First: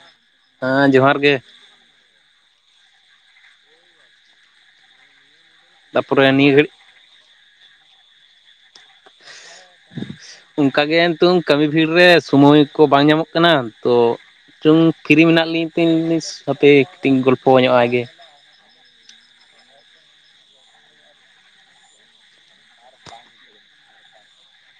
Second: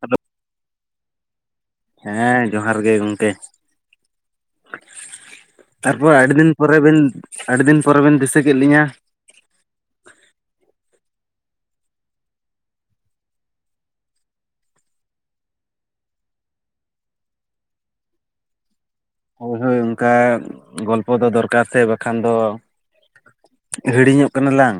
Hello [inaudible] ᱦᱮᱸ ᱡᱚᱦᱟᱨ ᱜᱮ᱾ ᱦᱮᱸ ᱡᱚᱦᱟᱨ ᱜᱮ ᱜᱚᱝᱠᱮ᱾ ᱛᱟᱨᱯᱚᱨ ᱛᱟᱯᱚᱨᱮ ᱟᱹᱰᱤ ᱫᱤᱱ ᱱᱤᱭᱟᱹ ᱜᱷᱟᱹᱲᱤᱡ ᱯᱚᱨᱮ ᱵᱤᱱ, ᱟᱹᱰᱤ ᱫᱤᱱ ᱯᱚᱨᱮ ᱵᱤᱱ ᱫᱤᱥᱟᱹ ᱠᱮᱫ ᱞᱤᱧᱟᱹ᱾ [inaudible] ᱚᱱᱠᱟᱜᱮ ᱱᱤᱛᱳᱝ ᱠᱟᱹᱢᱤ ᱵᱷᱤᱲ ᱨᱮ ᱥᱚᱢᱚᱭ ᱠᱚ ᱵᱟᱝ ᱧᱟᱢᱚᱜ ᱠᱟᱱᱟ ᱛᱚ ᱱᱤᱛᱚᱜ ᱯᱷᱤᱨᱤ ᱢᱮᱱᱟᱜ ᱞᱤᱧ ᱛᱤᱧ ᱞᱤᱧ ᱦᱟᱯᱮ ᱠᱟᱹᱴᱤᱡ ᱤᱧ ᱜᱚᱞᱯᱚ ᱧᱚᱜᱼ ᱟᱭ ᱜᱮ᱾ ᱦᱳᱭ ᱦᱳᱭ ᱚᱱᱠᱟ ᱜᱚᱞᱯᱚ ᱫᱚ ᱫᱚᱨᱠᱟᱨ ᱥᱮ ᱵᱟᱠᱷᱟᱱ ᱫᱚ ᱦᱤᱲᱤᱧᱚᱜ ᱠᱟᱱᱟ ᱞᱟᱝ᱾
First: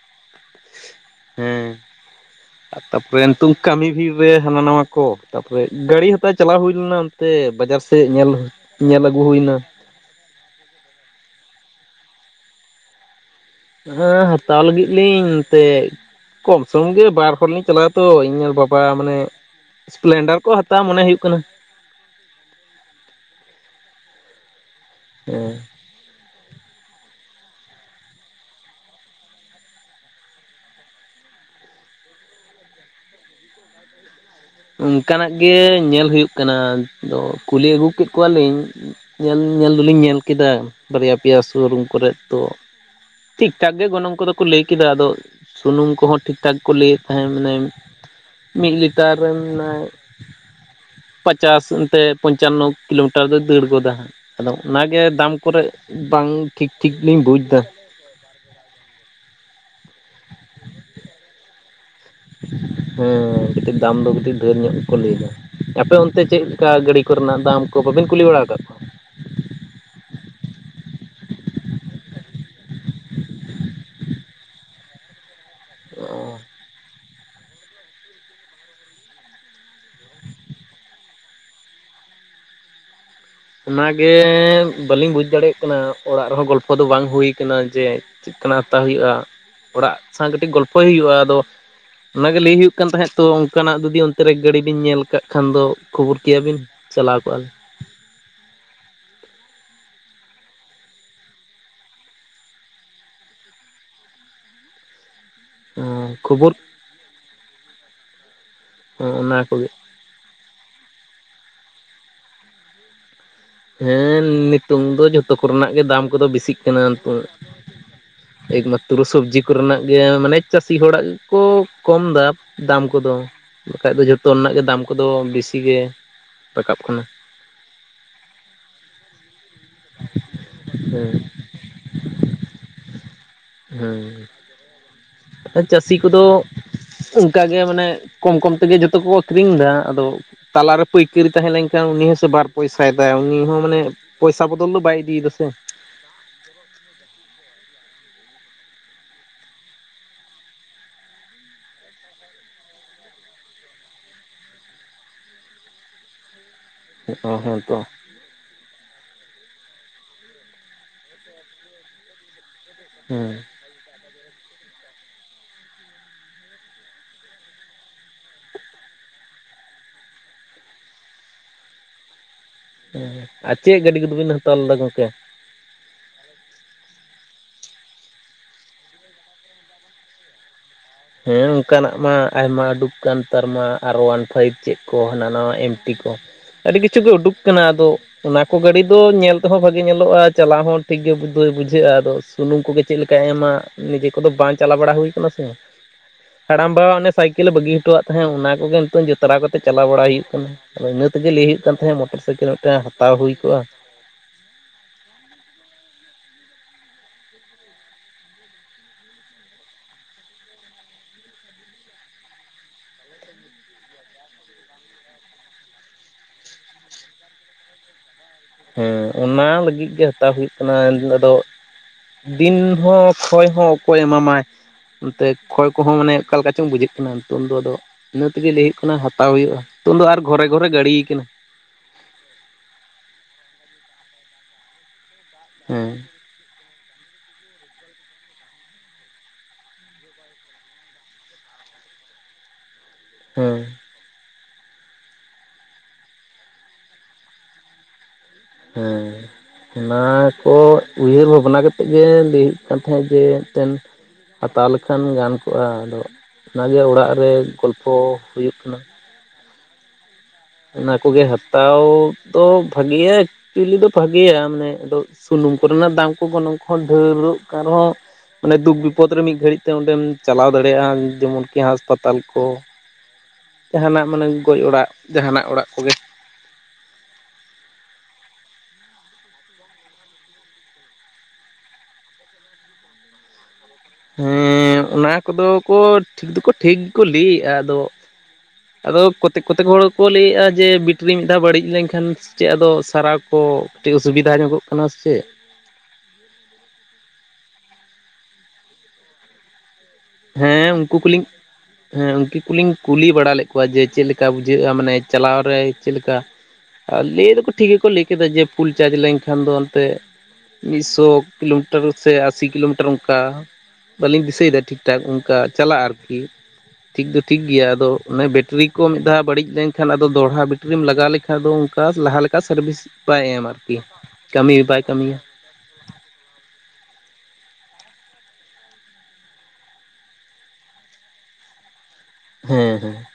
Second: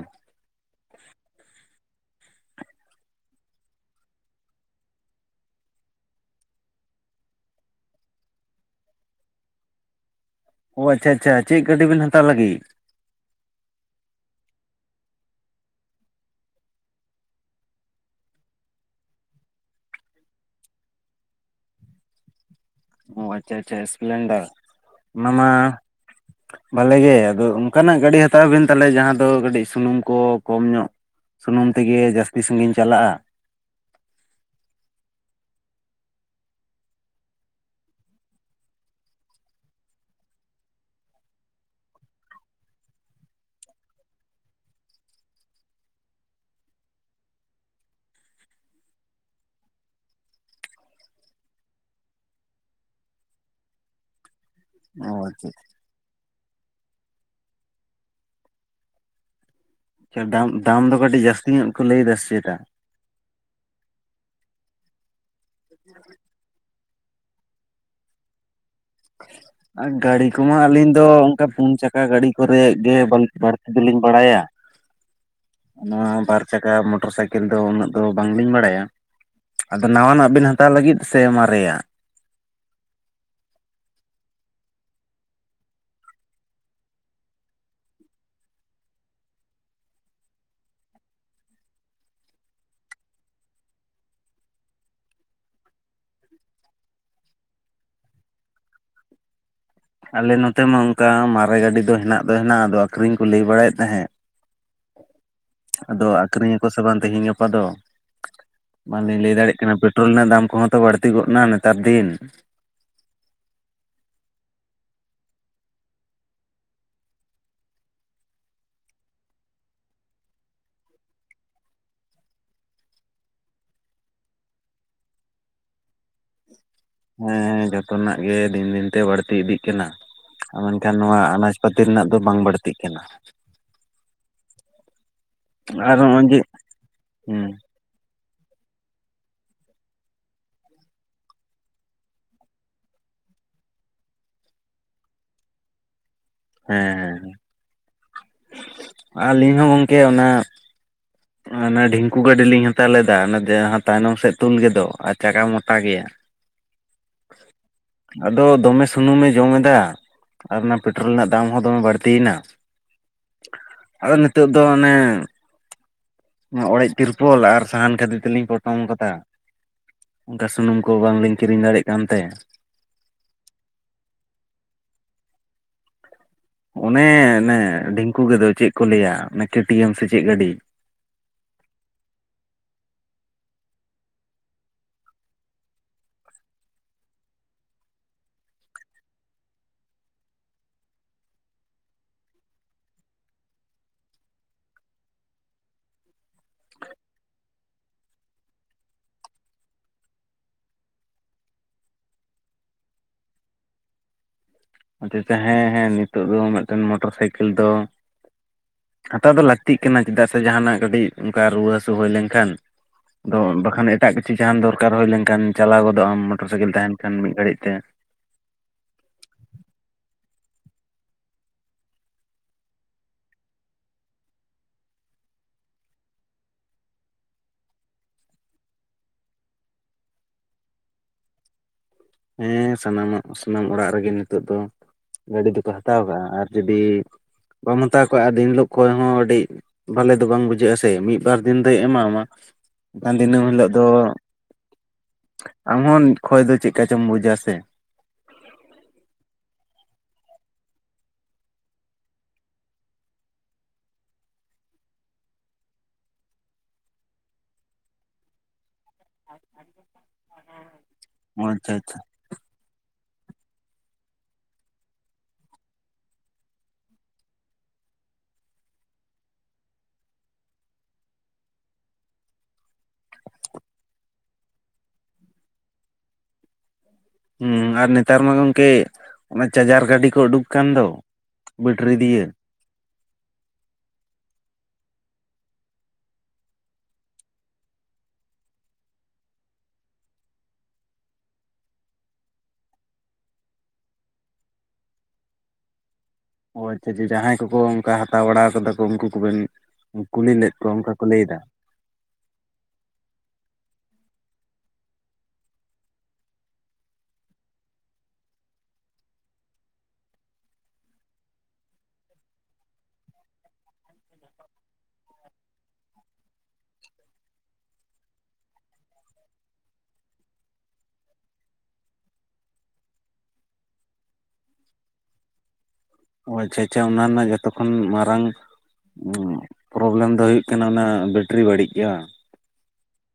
ᱦᱮᱸ [inaudible] ᱛᱟᱯᱚᱨᱮ ᱱᱤᱛᱳᱝ ᱠᱟᱹᱢᱤ ᱵᱷᱤᱲ ᱨᱮ ᱦᱟᱱᱟ ᱱᱟᱣᱟ ᱠᱚ, ᱛᱟᱯᱚᱨᱮ ᱜᱟᱹᱲᱤ ᱦᱟᱛᱟᱣ ᱪᱟᱞᱟᱣ ᱦᱩᱭ ᱞᱮᱱᱟ᱾ ᱛᱮ ᱵᱟᱡᱟᱨ ᱥᱮᱫ ᱧᱮᱞ-ᱧᱮᱞ ᱟᱹᱜᱩ ᱦᱩᱭᱱᱟ᱾ ᱳ ᱟᱪᱪᱷᱟ ᱟᱪᱪᱷᱟ ᱪᱮᱫ ᱜᱟᱹᱰᱤ ᱵᱤᱱ ᱦᱟᱛᱟᱣ ᱞᱟᱹᱜᱤᱫ? ᱦᱮᱸ ᱦᱟᱛᱟᱣ ᱞᱟᱹᱜᱤᱫ ᱞᱤᱧ ᱮᱱᱛᱮᱫ ᱠᱚᱢᱥᱚᱢ ᱜᱮ ᱵᱟᱨ ᱦᱚᱲ ᱞᱤᱧ ᱪᱟᱞᱟᱜᱼᱟ ᱛᱚ ᱤᱧ ᱟᱨ ᱵᱟᱵᱟ ᱢᱟᱱᱮ ᱥᱯᱮᱞᱮᱱᱰᱟᱨ ᱠᱚ ᱦᱟᱛᱟᱣ ᱢᱚᱱᱮ ᱦᱩᱭᱩᱜ ᱠᱟᱱᱟ᱾ ᱳ ᱟᱪᱪᱷᱟ ᱟᱪᱪᱷᱟ ᱥᱯᱞᱮᱱᱰᱟᱨ, ᱚᱱᱟ ᱦᱮᱸ ᱢᱟ ᱵᱷᱟᱞᱮ ᱜᱮ, ᱟᱫᱚ ᱚᱱᱠᱟᱱᱟᱜ ᱜᱟᱹᱰᱤ ᱦᱟᱛᱟᱣ ᱵᱮᱱ ᱛᱟᱦᱚᱞᱮ ᱡᱟᱦᱟᱸ ᱫᱚ ᱠᱟᱹᱴᱤᱡ ᱥᱩᱱᱩᱢ ᱠᱚ ᱠᱚᱢ ᱧᱚᱜ ᱥᱩᱱᱩᱢ ᱛᱮ ᱜᱮ ᱡᱟᱹᱥᱛᱤ ᱥᱟᱺᱜᱤᱧ ᱪᱟᱞᱟᱜᱼᱟ᱾ ᱚᱱᱠᱟᱱᱟᱜ ᱜᱮ ᱧᱮᱞ ᱦᱩᱭᱩᱜ ᱠᱟᱱᱟ ᱛᱚ ᱠᱩᱞᱤ ᱟᱹᱜᱩ ᱠᱮᱫ ᱠᱚᱣᱟᱞᱤᱧ᱾ ᱧᱮᱞ ᱧᱮᱞ ᱫᱚᱞᱤᱧ ᱧᱮᱞ ᱠᱮᱫᱟ ᱵᱟᱨᱭᱟ ᱯᱮᱭᱟ ᱥᱳᱨᱩᱢ ᱠᱚᱨᱮ ᱛᱚ ᱴᱷᱤᱠ ᱴᱷᱟᱠ ᱜᱮ ᱜᱚᱱᱚᱝ ᱠᱚᱫᱚ ᱠᱚ ᱞᱟᱹᱭ ᱠᱮᱫᱟ, ᱟᱫᱚ ᱥᱩᱱᱩᱢ ᱠᱚᱦᱚᱸ ᱴᱷᱤᱠᱴᱷᱟᱠ ᱠᱚ ᱞᱟᱹᱭᱮᱫ ᱛᱟᱦᱮᱸᱫ ᱢᱟᱱᱮ ᱢᱤᱫ ᱞᱤᱴᱟᱨ ᱯᱨᱮᱢᱱᱟᱭ ᱯᱟᱪᱟᱥ ᱚᱱᱛᱮ ᱯᱚᱧᱪᱟᱱᱱᱚ ᱠᱤᱞᱳᱢᱤᱴᱟᱨ ᱫᱚᱭ ᱫᱟᱹᱲ ᱜᱚᱫᱟ ᱦᱟᱸᱜ᱾ ᱟᱫᱚ ᱚᱱᱟᱜᱮ ᱚ ᱫᱟᱢ ᱟᱪᱪᱷᱟ ᱠᱚᱨᱮ ᱵᱟᱝ ᱴᱷᱤᱠ ᱴᱷᱤᱠᱞᱤᱧ ᱵᱩᱡᱫᱟ᱾ ᱟᱪᱪᱷᱟ ᱰᱟᱢ ᱫᱟᱢ ᱫᱚ ᱠᱟᱹᱴᱤᱡ ᱡᱟᱹᱥᱛᱤ ᱧᱚᱜ ᱠᱚ ᱞᱟᱹᱭ ᱮᱫᱟ ᱥᱮ ᱪᱮᱛᱟ? ᱦᱮᱸ ᱠᱟᱹᱴᱤᱡ ᱫᱟᱢ ᱫᱚ ᱠᱟᱹᱴᱤᱡ ᱰᱷᱮᱨ ᱧᱚᱜ ᱜᱮᱠᱚ ᱞᱟᱹᱭᱮᱫᱟ ᱟᱯᱮ ᱚᱱᱛᱮ ᱪᱮᱫ ᱞᱮᱠᱟ ᱜᱟᱹᱰᱤ? ᱠᱚᱨᱮ ᱨᱮᱱᱟᱜ ᱫᱟᱢ ᱠᱚ ᱵᱟᱵᱤᱱ ᱠᱩᱞᱤ ᱵᱟᱲᱟ ᱟᱠᱟᱫ ᱠᱚᱣᱟ? [inaudible] ᱟᱨ ᱜᱟᱹᱲᱤ ᱠᱚᱢᱟ ᱟᱹᱞᱤᱧ ᱫᱚ ᱚᱱᱠᱟ ᱯᱩᱱ ᱪᱟᱠᱟ ᱜᱟᱹᱰᱤ ᱠᱚᱨᱮ ᱜᱮ ᱵᱟᱹᱲᱛᱤ ᱫᱚᱞᱤᱧ ᱵᱟᱲᱟᱭᱟ᱾ ᱚᱱᱟ ᱵᱟᱨ ᱪᱟᱠᱟ ᱢᱳᱴᱚᱨ ᱥᱟᱭᱠᱮᱞ ᱠᱮᱞ ᱫᱚ ᱩᱱᱟᱹᱜ ᱫᱚ ᱵᱟᱝᱞᱤᱧ ᱵᱟᱲᱟᱭᱟ ᱟᱫᱚ ᱱᱟᱣᱟᱱᱟᱜ ᱵᱮᱱ ᱦᱟᱛᱟᱣ ᱞᱟᱹᱜᱤᱫ ᱥᱮ ᱢᱟᱨᱮᱭᱟᱜ? ᱚᱱᱟᱜᱮ ᱵᱟᱹᱞᱤᱧ ᱫᱟᱲᱮᱭᱟᱜ ᱠᱟᱱᱟ ᱚᱲᱟᱜ ᱨᱮᱦᱚᱸ ᱜᱚᱞᱯᱷᱚ ᱫᱚ ᱵᱟᱝ ᱦᱩᱭ ᱡᱮ ᱪᱮᱫᱠᱟᱱᱟᱜ ᱦᱟᱛᱟᱣ ᱦᱩᱭᱩᱜᱼᱟ ᱚᱲᱟᱜ ᱥᱟᱶ ᱠᱟᱹᱴᱤᱡ ᱜᱚᱞᱯᱷᱚᱭ ᱦᱩᱭᱩᱜᱼᱟ ᱟᱫᱚ, ᱚᱱᱟᱜᱮ ᱞᱟᱹᱭ ᱦᱩᱭᱩᱜ ᱠᱟᱱ ᱛᱟᱦᱮᱸᱫ ᱛᱚ ᱚᱱᱠᱟᱱᱟᱜ ᱡᱩᱫᱤ ᱚᱱᱛᱮ ᱨᱮ ᱜᱟᱹᱰᱤ ᱵᱤᱱ ᱧᱮᱞ ᱠᱟᱜ ᱠᱷᱟᱱ ᱫᱚ ᱠᱷᱚᱵᱚᱨ ᱠᱮᱭᱟ ᱵᱤᱱ᱾ ᱪᱟᱞᱟᱣ ᱠᱚᱜᱼᱟ ᱞᱮ᱾ ᱟᱞᱮ ᱱᱚᱛᱮ ᱢᱟ ᱚᱱᱠᱟ ᱢᱟᱨᱮ ᱜᱟᱹᱰᱤ ᱫᱚ ᱦᱮᱱᱟᱜ ᱫᱚ ᱦᱮᱱᱟᱜᱼᱟ ᱟᱫᱚ ᱟᱹᱠᱷᱨᱤᱧ ᱠᱚ ᱞᱟᱹᱭ ᱵᱟᱲᱟᱭᱮᱫ ᱛᱟᱦᱮᱸᱫ᱾ ᱦ ᱾ ᱟᱫᱚ ᱠᱷᱚᱵᱚᱨ ᱟᱠᱷᱨᱤᱧ ᱟᱠᱚ ᱥᱮ ᱵᱟᱝ ᱛᱮᱦᱤᱧ ᱜᱟᱯᱟ ᱫᱚ ᱵᱟᱝ ᱞᱤᱧ ᱞᱟᱹᱭ ᱚᱱᱟ ᱫᱟᱲᱮᱭᱟᱜ ᱠᱚᱜᱮ ᱠᱟᱱᱟ᱾ ᱯᱮᱴᱨᱳᱞ ᱨᱮᱱᱟᱜ ᱫᱟᱢ ᱠᱚᱦᱚᱸ ᱛᱚ ᱵᱟᱹᱲᱛᱤ ᱜᱚᱜᱱᱟ ᱱᱮᱛᱟᱨ ᱫᱤᱱ᱾ ᱦᱮᱸ ᱱᱤᱛᱩᱝ ᱫᱚ ᱡᱷᱚᱛᱚ ᱠᱚᱨᱮᱱᱟᱜ ᱜᱮ ᱫᱟᱢ ᱠᱚᱫᱚ ᱵᱮᱥᱤᱜ ᱠᱟᱱᱟ ᱱᱤᱛᱚᱝ᱾ ᱮᱠ ᱢᱟᱛᱨᱚ ᱥᱚᱵᱽᱡᱤ ᱠᱚᱨᱮᱱᱟᱜ ᱜᱮ ᱢᱟᱱᱮ ᱪᱟᱹᱥᱤ ᱦᱚᱲᱟᱜ ᱜᱮᱠᱚ ᱠᱚᱢ ᱮᱫᱟ᱾ ᱫᱟᱢ ᱠᱚᱫᱚ ᱵᱟᱠᱷᱟᱡ ᱫᱚ ᱡᱚᱛᱚ ᱨᱮᱱᱟᱜ ᱜᱮ ᱫᱟᱢ ᱠᱚᱫᱚ ᱵᱤᱥᱤ ᱜᱮ ᱨᱟᱠᱟᱵ ᱠᱟᱱᱟ᱾ ᱦᱮᱸ ᱡᱚᱛᱚᱱᱟᱜ ᱜᱮ ᱫᱤᱱ ᱫᱤᱱ ᱛᱮ ᱵᱟᱹᱲᱛᱤ ᱤᱫᱤᱜ ᱠᱟᱱᱟ ᱟᱨ ᱢᱮᱱᱠᱷᱟᱱ ᱦᱮᱸ ᱱᱚᱣᱟ ᱟᱱᱟ ᱯᱟᱹᱛᱤ ᱨᱮᱱᱟᱜ ᱫᱚ ᱵᱟᱝ ᱵᱟᱹᱲᱛᱤᱜ ᱠᱟᱱᱟ᱾ ᱦᱮᱸ, ᱟᱨ ᱪᱟᱹᱥᱤ ᱠᱚᱫᱚ ᱱᱚᱜᱼᱚᱭ ᱡᱮ ᱚᱱᱠᱟᱜ ᱦᱮᱸ ᱜᱮ ᱢᱟᱱᱮ ᱠᱚᱢ ᱠᱚᱢ ᱛᱮᱜᱮ ᱡᱚᱛᱚ ᱠᱚ ᱟᱹᱠᱷᱨᱤᱧ ᱮᱫᱟ ᱟᱫᱚ, ᱛᱟᱞᱟᱨᱮ ᱯᱟᱹᱭᱠᱟᱹᱨᱤ ᱛᱟᱦᱮᱸ ᱞᱮᱱᱠᱷᱟᱱ ᱩᱱᱤ ᱦᱚᱸ ᱥᱮ ᱵᱟᱨ ᱯᱚᱭᱥᱟᱭᱮᱫᱟᱭ ᱩᱱᱤ ᱦᱚᱸ ᱢᱟᱱᱮ ᱯᱚᱭᱥᱟ ᱵᱚᱫᱚᱞ ᱫᱚ ᱵᱟᱭ ᱤᱫᱤᱭᱮᱫᱟ ᱥᱮ, ᱦᱮᱸ ᱦᱮᱸ᱾ ᱟᱹᱞᱤᱧ ᱦᱚᱸ ᱜᱚᱢᱠᱮ ᱚᱱᱟ ᱚᱱᱟ ᱰᱷᱤᱝᱠᱩ ᱜᱟᱹᱰᱤ ᱞᱤᱧ ᱦᱟᱛᱟᱣ ᱞᱮᱫᱟ ᱚᱱᱟ ᱡᱟᱦᱟᱸ ᱛᱟᱭᱱᱚᱢ ᱥᱮᱫ ᱛᱩᱞ ᱜᱮᱫᱚ ᱟᱨ ᱪᱟᱠᱟ ᱢᱚᱴᱟ ᱜᱮᱭᱟ᱾ ᱚ ᱦᱮᱸ ᱛᱚ ᱟᱫᱚ ᱫᱚᱢᱮ ᱥᱩᱱᱩᱢᱮ ᱡᱚᱢ ᱮᱫᱟ ᱟᱨ ᱚᱱᱟ ᱯᱮᱴᱨᱳᱞ ᱨᱮᱱᱟᱜ ᱫᱟᱢ ᱦᱚᱸ ᱫᱚᱢᱮ ᱵᱟᱹᱲᱛᱤᱭᱮᱱᱟ᱾ ᱦᱩᱸ᱾ ᱟᱫᱚ ᱱᱤᱛᱚᱜ ᱫᱚ ᱚᱱᱮ ᱚᱲᱮᱡ ᱛᱤᱨᱯᱚᱞ ᱟᱨ ᱥᱟᱦᱟᱱ ᱠᱷᱟᱹᱫᱤ ᱛᱮᱞᱤᱧ ᱯᱚᱴᱚᱢ ᱠᱟᱫᱟ᱾ ᱚᱱᱠᱟ ᱥᱩᱱᱩᱢ ᱠᱚ ᱵᱟᱝᱞᱤᱧ ᱠᱤᱨᱤᱧ ᱫᱟᱲᱮᱭᱟᱜ ᱠᱟᱱ ᱛᱮ᱾ ᱟᱨ ᱪᱮᱫ ᱜᱟᱹᱰᱤ ᱠᱚᱫᱚᱵᱮᱱ ᱦᱟᱛᱟᱣ ᱞᱮᱫᱟ ᱜᱚᱝᱠᱮ? ᱚᱱᱮ ᱚᱱᱮ ᱰᱷᱤᱝᱠᱩ ᱜᱮᱫᱚᱚ ᱪᱮᱫ ᱠᱚ ᱞᱟᱹᱭᱟ ᱠᱮ-ᱴᱤ-ᱮᱢ ᱥᱮ ᱪᱮᱫ ᱜᱟᱹᱰᱤ? ᱦᱮᱸ ᱚᱱᱠᱟᱱᱟᱜ ᱢᱟ ᱟᱭᱢᱟ ᱩᱰᱩᱠ ᱟᱠᱟᱱ ᱱᱮᱛᱟᱨ ᱢᱟ ᱟᱨ ᱚᱣᱟᱱ ᱯᱷᱟᱭᱤᱵ ᱪᱮᱫ ᱠᱚ ᱦᱟᱱᱟ ᱱᱟᱣᱟ ᱮᱢ-ᱴᱤ ᱠᱚ᱾ ᱟᱹᱰᱤ ᱠᱤᱪᱷᱩ ᱜᱮ ᱩᱰᱩᱠ ᱠᱟᱱᱟ ᱟᱫᱚ ᱚᱱᱟ ᱠᱚ ᱜᱟᱹᱰᱤ ᱫᱚ ᱧᱮᱞ ᱛᱮᱦᱚᱸ ᱵᱷᱟᱜᱤ ᱧᱮᱞᱚᱜᱼᱟ ᱪᱟᱞᱟᱣ ᱦᱚᱸ ᱴᱷᱤᱠᱜᱮ ᱵᱩᱡᱷᱟᱹᱜᱼᱟ ᱟᱫᱚ ᱥᱩᱱᱩᱢ ᱠᱚᱜᱮ ᱪᱮᱫ ᱞᱮᱠᱟᱭ ᱮᱢᱟ ᱱᱤᱡᱮ ᱠᱚᱫᱚ ᱵᱟᱝ ᱪᱟᱞᱟᱣ ᱵᱟᱲᱟ ᱦᱩᱭ ᱠᱟᱱᱟ ᱥᱮ᱾ ᱦᱟᱲᱟᱢ ᱵᱟ ᱚᱱᱮ ᱥᱟᱭᱠᱮᱞᱮ ᱵᱟᱹᱜᱤ ᱦᱚᱴᱚᱣᱟᱜ ᱛᱟᱦᱮᱸᱫ ᱚᱱᱟ ᱠᱚᱜᱮ ᱱᱤᱛᱚᱝ ᱡᱩᱛᱨᱟᱣ ᱠᱟᱛᱮᱜ ᱪᱟᱞᱟᱣ ᱵᱟᱲᱟ ᱦᱩᱭᱩᱜ ᱠᱟᱱᱟ᱾ ᱟᱫᱚ ᱤᱱᱟᱹ ᱛᱮᱜᱮ ᱞᱟᱹᱭ ᱦᱩᱭᱩᱜ ᱠᱟᱱ ᱛᱟᱦᱮᱸᱫ ᱢᱚᱴᱚᱨ ᱥᱟᱭᱠᱮᱞ ᱢᱤᱫᱴᱟᱝ ᱦᱟᱛᱟᱣ ᱦᱩᱭ ᱠᱚᱜᱼᱟ᱾ ᱟᱪᱪᱷᱟ ᱟᱪᱷᱟ, ᱦᱮᱸ ᱦᱮᱸ ᱱᱤᱛᱚᱜ ᱫᱚ ᱢᱤᱫᱴᱮᱱ ᱢᱚᱴᱚᱨ ᱥᱟᱭᱠᱮᱞ ᱫᱚ, ᱦᱟᱛᱟᱣ ᱫᱚ ᱞᱟᱹᱠᱛᱤᱜ ᱠᱟᱱᱟ᱾ ᱪᱮᱫᱟᱜ ᱥᱮ ᱡᱟᱦᱟᱱᱟᱜ ᱠᱟᱹᱴᱤᱡ ᱚᱱᱠᱟ ᱨᱩᱣᱟᱹ ᱦᱟᱹᱥᱩ ᱦᱩᱭ ᱞᱮᱱᱠᱷᱟᱱ ᱟᱫᱚ ᱵᱟᱠᱷᱟᱱ ᱮᱴᱟᱜ ᱠᱤᱪᱷᱩ ᱡᱟᱦᱟᱱ ᱫᱚᱨᱠᱟᱨ ᱦᱩᱭ ᱞᱮᱱᱠᱷᱟᱱ ᱪᱟᱞᱟᱣ ᱜᱚᱫᱚᱜᱼᱟᱢ ᱢᱚᱴᱚᱨ ᱥᱟᱭᱠᱮᱞ ᱛᱟᱦᱮᱱ ᱠᱷᱟᱱ, ᱢᱤᱫ ᱜᱷᱟᱹᱲᱤᱡ ᱛᱮ᱾ ᱦᱮᱸ ᱚᱱᱟ ᱞᱟᱹᱜᱤᱫ ᱜᱮ ᱦᱟᱛᱟᱣ ᱦᱩᱭᱩᱜ ᱠᱟᱱᱟ, ᱟᱫᱚ ᱫᱤᱱ ᱦᱚᱸ ᱠᱷᱚᱭ ᱦᱚᱸ ᱚᱠᱚᱭ ᱮᱢᱟᱢᱟᱭ? ᱱᱚᱛᱮ ᱠᱷᱚᱭ ᱠᱚᱦᱚᱸ ᱢᱟᱱᱮ ᱚᱠᱟ ᱞᱮᱠᱟ ᱪᱚᱝ ᱵᱩᱡᱷᱟᱹᱜ ᱠᱟᱱᱟ, ᱱᱤᱛᱚᱝ ᱫᱚ ᱟᱫᱚ ᱤᱱᱟᱹ ᱛᱮᱜᱮ ᱞᱟᱹᱭ ᱦᱩᱭᱩᱜ ᱠᱟᱱᱟ ᱦᱟᱛᱟᱣ ᱦᱩᱭᱩᱜᱼᱟ, ᱱᱤᱛᱚᱝ ᱫᱚ ᱟᱨ ᱜᱷᱚᱨᱮ ᱜᱷᱚᱨᱮ ᱜᱟᱹᱲᱤᱭ ᱟᱠᱟᱱᱟ᱾ ᱦᱮᱸ ᱥᱟᱱᱟᱢᱟᱜ ᱥᱟᱱᱟᱢ ᱚᱲᱟᱜ ᱨᱮᱜᱮ ᱱᱤᱛᱚᱜ ᱫᱚ ᱜᱟᱹᱰᱤ ᱫᱚᱠᱚ ᱦᱮᱸ ᱦᱟᱛᱟᱣ ᱠᱟᱜᱼᱟ, ᱟᱨ ᱡᱩᱫᱤ ᱵᱟᱢ ᱦᱟᱛᱟᱣ ᱠᱟᱜᱼᱟ, ᱫᱤᱱ ᱦᱤᱞᱳᱜ ᱠᱚᱸᱭ ᱦᱚᱸ ᱟᱹᱰᱤ ᱵᱷᱟᱞᱮ ᱫᱚ ᱵᱟᱝ ᱵᱩᱡᱷᱟᱹᱜ ᱟᱥᱮ ᱢᱤᱫᱵᱟᱨ ᱫᱤᱱ ᱫᱚᱭ ᱮᱢᱟᱢᱟ, ᱫᱤᱱᱟᱹᱢ ᱦᱮᱸ ᱦᱤᱞᱳᱜ ᱫᱚ ᱟᱢ ᱦᱚᱸ ᱠᱷᱚᱭ ᱫᱚ ᱪᱮᱫᱠᱟ ᱪᱚᱢ ᱵᱩᱡᱟ ᱥᱮ? ᱦᱮᱸ᱾ ᱚᱱᱟ ᱠᱚ ᱩᱭᱦᱟᱹᱨ ᱵᱷᱟᱵᱽᱱᱟ ᱠᱟᱛᱮᱫ ᱜᱮ ᱞᱟᱹᱭ ᱦᱩᱭᱩᱜ ᱠᱟᱱ ᱛᱟᱦᱮᱸᱫ ᱡᱮ ᱢᱤᱫᱴᱮᱱ ᱦᱟᱛᱟᱣ ᱞᱮᱠᱷᱟᱱ ᱜᱟᱱ ᱠᱚᱜᱼᱟ, ᱟᱫᱚ ᱚᱱᱟ ᱜᱮ ᱚᱲᱟᱜ ᱨᱮ ᱜᱚᱞᱯᱷᱚ ᱦᱩᱭᱩᱜ ᱠᱟᱱᱟ᱾ [inaudible] ᱚᱱᱟ ᱠᱚᱜᱮ ᱟᱪᱪᱷᱟ ᱦᱟᱛᱟᱣ ᱟᱪᱪᱷᱟ ᱫᱚ ᱵᱷᱟᱹᱜᱤᱭᱟ, ᱮᱠᱪᱩᱭᱞᱤ ᱫᱚ ᱵᱷᱟᱹᱜᱮᱭᱟ, ᱢᱟᱱᱮ ᱟᱫᱚ ᱥᱩᱱᱩᱢ ᱠᱚᱨᱮᱱᱟᱜ ᱫᱟᱢ ᱠᱚ ᱜᱚᱱᱚᱝ ᱠᱚᱦᱚᱸ ᱰᱷᱮᱨᱚᱜ ᱠᱟᱱ ᱨᱮᱦᱚᱸ ᱢᱟᱱᱮ ᱫᱩᱠ ᱵᱤᱯᱚᱫ ᱨᱮ ᱢᱤᱫ ᱜᱷᱟᱹᱲᱤᱡ ᱛᱮ ᱚᱸᱰᱮᱢ ᱪᱟᱞᱟᱣ ᱫᱟᱲᱮᱭᱟᱜᱼᱟ, ᱡᱮᱢᱚᱱ ᱠᱤ ᱦᱟᱸᱥᱯᱟᱛᱟᱞ ᱠᱚ᱾ ᱡᱟᱦᱟᱱᱟᱜ ᱢᱟᱱᱮ ᱜᱚᱡ ᱚᱲᱟᱜ ᱡᱟᱦᱟᱱᱟᱜ ᱚᱲᱟᱜ ᱠᱚᱜᱮ ᱾ ᱦᱩᱸ ᱟᱨ ᱱᱮᱛᱟᱨ ᱢᱟ ᱜᱚᱝᱠᱮ ᱚᱱᱟ ᱪᱟᱨᱡᱟᱨ ᱜᱟᱹᱰᱤ ᱠᱚ ᱩᱰᱩᱠ ᱟᱠᱟᱱ ᱫᱚ, ᱵᱮᱴᱨᱤ ᱫᱤᱭᱮ ᱾ ᱦᱮᱸ ᱚᱱᱟ ᱠᱚᱫᱚ ᱠᱚ ᱴᱷᱤᱠ ᱫᱚᱠᱚ ᱴᱷᱤᱠ ᱜᱮᱠ ᱞᱟᱹᱭᱮᱜᱼᱟ ᱟᱫᱚ ᱟᱫᱚ ᱠᱚᱛᱮᱠ ᱠᱚᱛᱮᱠ ᱦᱚᱲ ᱠᱚ ᱞᱟᱹᱭᱮᱜᱼᱟ ᱡᱮ ᱵᱤᱴᱨᱤ ᱢᱤᱫ ᱫᱷᱟᱣ ᱵᱟᱹᱲᱤᱡ ᱞᱮᱱᱠᱷᱟᱱ ᱥᱮᱪᱮᱜ ᱟᱫᱚ ᱥᱟᱨᱟᱣ ᱠᱚ ᱠᱟᱹᱴᱤᱡ ᱚᱥᱩᱵᱤᱫᱷᱟ ᱧᱚᱜᱚᱜ ᱠᱟᱱᱟ ᱥᱮ ᱪᱮᱫ? ᱚ ᱟᱪᱪᱷᱟ ᱪᱷᱟ ᱡᱟᱦᱟᱸᱭ ᱠᱚᱠᱚ ᱚᱱᱠᱟ ᱦᱟᱛᱟᱣ ᱵᱟᱲᱟᱣ ᱟᱠᱟᱫᱟ ᱠᱚ ᱩᱱᱠᱩ ᱠᱚᱵᱮᱱ ᱠᱩᱞᱤ ᱞᱮᱫ ᱦᱮᱸ ᱠᱚᱣᱟ ᱚᱱᱠᱟ ᱩᱱᱠᱩ ᱠᱚ ᱞᱟᱹᱭ ᱠᱚᱞᱤᱧ ᱮᱫᱟ? ᱦᱮᱸ ᱩᱱᱠᱤᱱ ᱠᱩᱞᱤᱧ ᱠᱩᱞᱤ ᱵᱟᱲᱟ ᱞᱮᱜ ᱠᱚᱣᱟ, ᱡᱮ ᱪᱮᱫ ᱞᱮᱠᱟ ᱵᱩᱡᱷᱟᱹᱜᱼᱟ ᱢᱟᱱᱮ ᱪᱟᱞᱟᱣ ᱨᱮ ᱪᱮᱫ ᱞᱮᱠᱟ ᱟᱨ ᱞᱟᱹᱭ ᱫᱚᱠᱚ ᱴᱷᱤᱠ ᱜᱮᱠᱚ ᱞᱟᱹᱭ ᱠᱮᱫᱟ, ᱡᱮ ᱯᱷᱩᱞ ᱪᱟᱨᱡᱽ ᱞᱮᱱᱠᱷᱟᱱ ᱫᱚ ᱚᱱᱛᱮ ᱢᱤᱫᱥᱚ ᱠᱤᱞᱳᱢᱤᱴᱟᱨ ᱥᱮ ᱟᱥᱤ ᱠᱤᱞᱳᱢᱤᱴᱟᱨ ᱚᱱᱠᱟ, ᱵᱟᱹᱞᱤᱧ ᱫᱤᱥᱟᱹᱭ ᱮᱫᱟ ᱴᱷᱤᱠ ᱴᱷᱟ ᱚᱱᱠᱟ ᱪᱟᱞᱟᱜᱼᱟ ᱟᱨᱠᱤ᱾ ᱴᱷᱤᱠ ᱫᱚ ᱴᱷᱤᱠ ᱜᱮᱭᱟ, ᱟᱫᱚ ᱚᱱᱮ ᱵᱮᱴᱨᱤ ᱠᱚ ᱢᱤᱫ ᱫᱷᱟᱣ ᱵᱟᱹᱲᱤᱡ ᱞᱮᱱᱠᱷᱟᱱ ᱟᱫᱚ ᱫᱚᱲᱦᱟ ᱵᱮᱴᱨᱤᱢ ᱞᱟᱜᱟᱣ ᱞᱮᱠ ᱠᱟ ᱟᱫᱚ ᱚᱱᱠᱟ ᱞᱟᱦᱟ ᱞᱮᱠᱟ ᱥᱟᱨᱵᱷᱤᱥ ᱵᱟᱭ ᱮᱢᱟ ᱟᱨᱠᱤ, ᱠᱟᱹᱢᱤ ᱦᱚᱸ ᱵᱟᱭ ᱠᱟᱹᱢᱤᱭᱟ ᱾ ᱚ ᱟᱪᱪᱷᱟ ᱟᱪᱪᱷᱟ ᱚᱱᱟ ᱨᱮᱱᱟᱜ ᱡᱷᱚᱛᱚ ᱠᱷᱚᱱ ᱢᱟᱨᱟᱝ ᱚ ᱯᱨᱚᱵᱞᱮᱢ ᱫᱚ ᱦᱩᱭᱩᱜ ᱠᱟᱱᱟ, ᱚᱱᱟ ᱵᱮᱴᱨᱤ ᱵᱟᱹᱲᱤᱡ ᱜᱮ ᱵᱟᱝ? ᱦᱮᱸ ᱦᱮᱸ᱾